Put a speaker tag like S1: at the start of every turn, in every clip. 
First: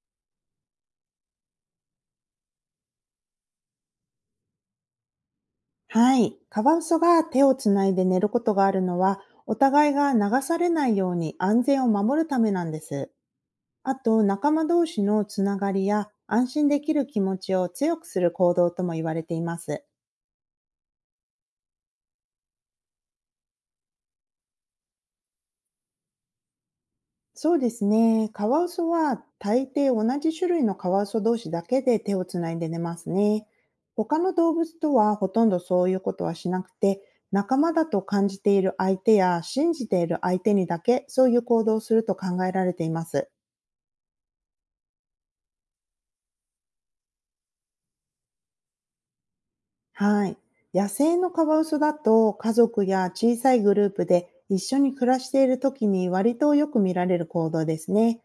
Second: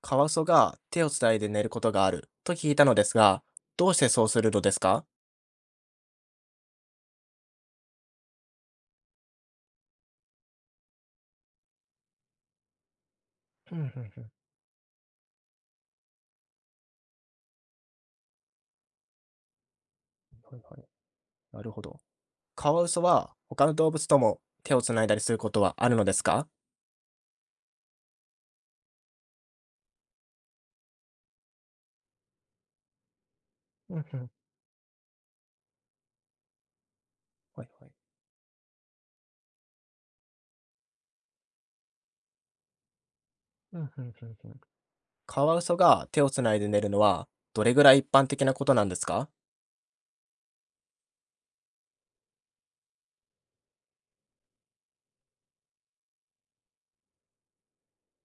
S1: カワウソが手をつないで寝ることがあると聞いたのですが、どうしてそうするのですか？
S2: はい。カワウソが手をつないで寝ることがあるのは、お互いが流されないように安全を守るためなんです。
S1: ふんふん
S2: あ
S1: ふんふ
S2: と、
S1: ん。
S2: 仲間同士のつながりや安心できる気持ちを強くする行動とも言われています。
S1: はいはい。なるほど。カワウソは他の動物とも手をつないだりすることはあるのですか？
S2: そうですね。カワウソは大抵同じ種類のカワウソ同士だけで手をつないで寝ますね。
S1: うんふ
S2: 他
S1: ん。
S2: の動物とはほとんどそういうことはしなくて、仲
S1: はい
S2: 間だ
S1: はい。
S2: と感じている相手や信じている相手にだけそういう行動をすると考えられています。
S1: うんふんふんふん。カワウソが手をつないで寝るのはどれぐらい一般的なことなんですか？
S2: はい。野生のカワウソだと家族や小さいグループで一緒に暮らしている時に割とよく見られる行動ですね。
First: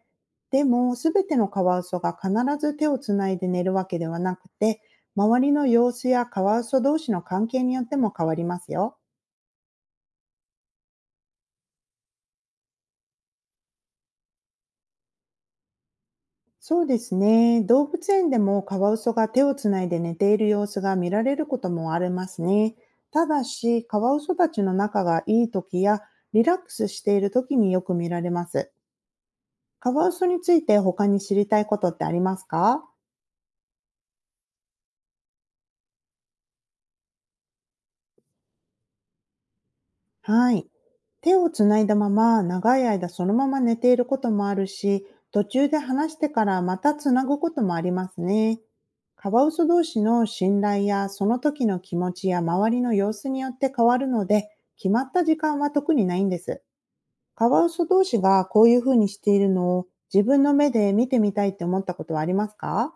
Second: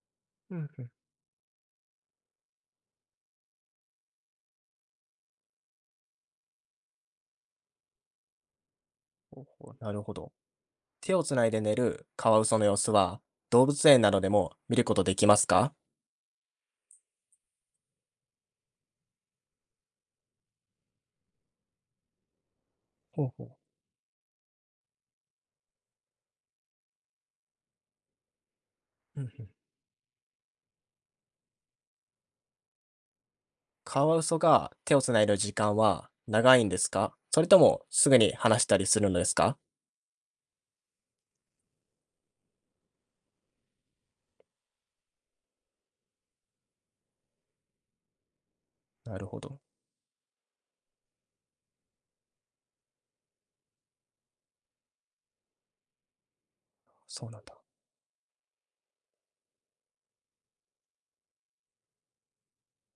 S1: う
S2: で
S1: んふん。
S2: も、すべてのカワウソが必ず手をつないで寝るわけではなくて、周りの様子やカワウソ同士の関係によっても変わりますよ。
S1: ほうほう。なるほど。手をつないで寝るカワウソの様子は動物園などでも見ることできますか？
S2: そうですね。動物園でもカワウソが手をつないで寝ている様子が見られることもありますね。
S1: ほ
S2: た
S1: う
S2: だ
S1: ほう。
S2: し、カワウソたちの仲がいい時やリラックスしている時によく見られます。
S1: うんふん。
S2: カワウソについて他に知りたいことってありますか？
S1: カワウソが手をつないでる時間は長いんですか？それともすぐに話したりするのですか？
S2: はい。手をつないだまま長い間そのまま寝ていることもあるし、途中で話してからまたつなぐこともありますね。
S1: なる
S2: カ
S1: ほ
S2: ワウ
S1: ど。
S2: ソ同士の信頼やその時の気持ちや周りの様子によって変わるので、決まった時間は特にないんです。
S1: そうなん
S2: カ
S1: だ。
S2: ワウソ同士がこういうふうにしているのを自分の目で見てみたいって思ったことはありますか？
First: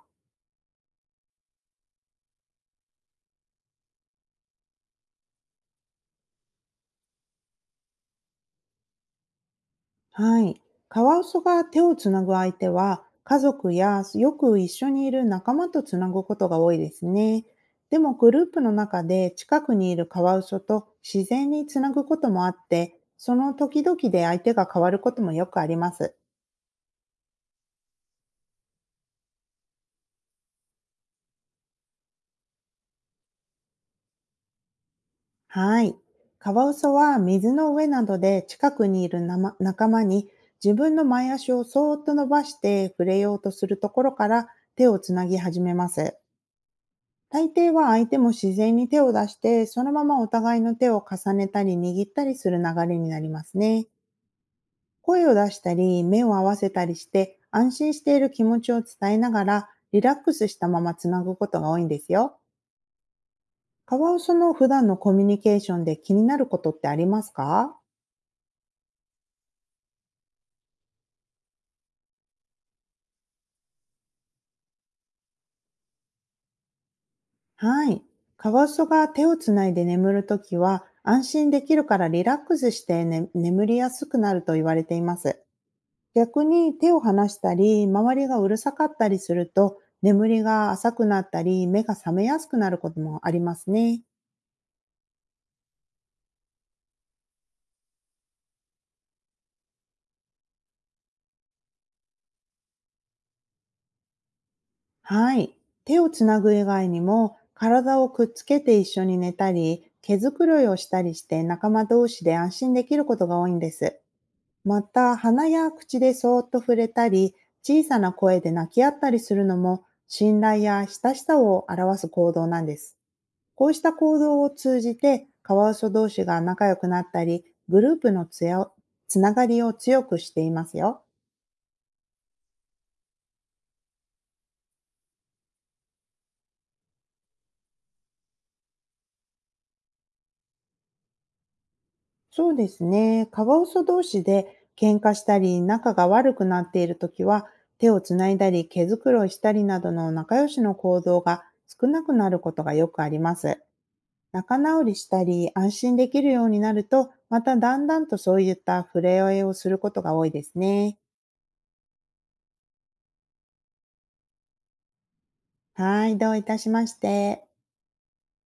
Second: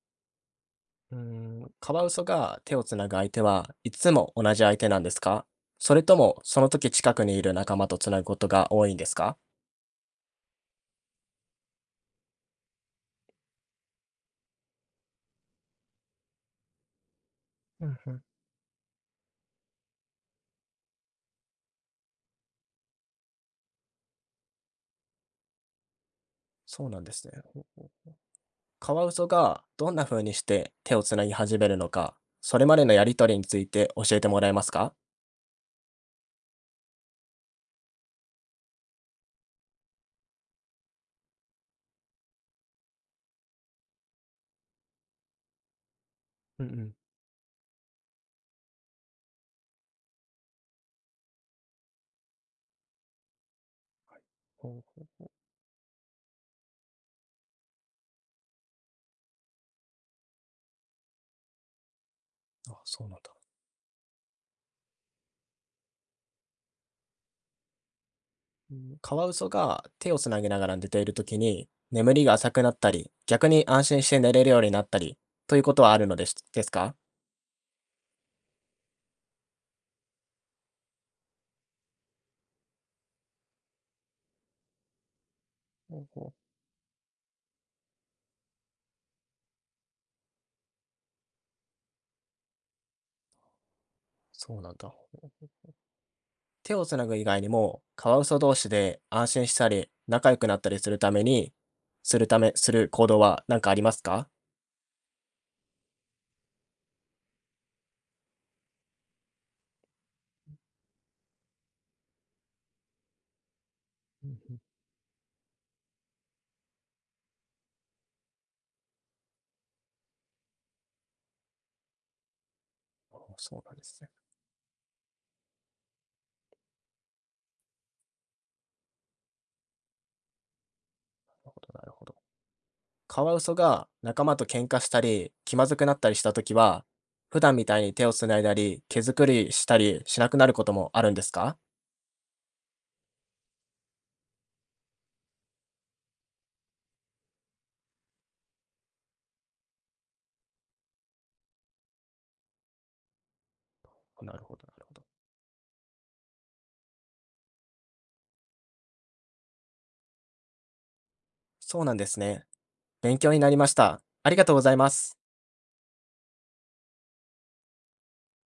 S1: うーん、カワウソが手をつなぐ相手はいつも同じ相手なんですか？それともその時近くにいる仲間とつなぐことが多いんですか？
S2: はい。カワウソが手をつなぐ相手は、家族やよく一緒にいる仲間とつなぐことが多いですね。
S1: う
S2: で
S1: んう
S2: も、
S1: ん。
S2: グループの中で近くにいるカワウソと自然につなぐこともあって、その時々で相手が変わることもよくあります。
S1: そうなんですね。カワウソがどんな風にして手をつなぎ始めるのか、それまでのやり取りについて教えてもらえますか？
S2: はい。カワウソは水の上などで近くにいるなま仲間に、自分の前足をそーっと伸ばして触れようとするところから手をつなぎ始めます。
S1: うんうん。
S2: 大抵は相手も自然に手を出して、そのままお互いの手を重ねたり握ったりする流れになりますね。
S1: ほうほう。
S2: 声を出したり、目を合わせたりして、安心している気持ちを伝えながら、リラックスしたままつなぐことが多いんですよ。
S1: あ、そうなんだ。
S2: カワウソの普段のコミュニケーションで気になることってありますか？
S1: うん、カワウソが手をつなぎながら寝ているときに、眠りが浅くなったり、逆に安心して寝れるようになったり、ということはあるのですか？
S2: はい。カワウソが手をつないで眠るときは、安心できるからリラックスして、ね、眠りやすくなると言われています。
S1: ほうほ
S2: 逆
S1: う。
S2: に手を離したり、周りがうるさかったりすると、眠りが浅くなったり、目が覚めやすくなることもありますね。
S1: そうなんだ。手をつなぐ以外にも、カワウソ同士で安心したり、仲良くなったりするために、する行動は何かありますか？
S2: はい。手をつなぐ以外にも、体をくっつけて一緒に寝たり、毛づくろいをしたりして仲間同士で安心できることが多いんです。
S1: うんうん。
S2: また、鼻や口でそーっと触れたり、小さな声で泣き合ったりするのも、信頼や親しさを表す行動なんです。
S1: あ、そう
S2: こう
S1: なん
S2: し
S1: で
S2: た
S1: すね。
S2: 行動を通じて、カワウソ同士が仲良くなったり、グループのつやつながりを強くしていますよ。
S1: なるほど、なるほど。カワウソが仲間と喧嘩したり、気まずくなったりしたときは、普段みたいに手をつないだり、毛づくりしたりしなくなることもあるんですか？
S2: そうですね。カワウソ同士で喧嘩したり、仲が悪くなっているときは、手をつないだり、毛づくろいしたりなどの仲良しの行動が少なくなることがよくあります。
S1: なるほ
S2: 仲
S1: どな
S2: 直
S1: るほ
S2: り
S1: ど。
S2: したり、安心できるようになると、まただんだんとそういった触れ合いをすることが多いですね。
S1: そうなんですね。勉強になりました。ありがとうございます。
S2: はい、どういたしまして。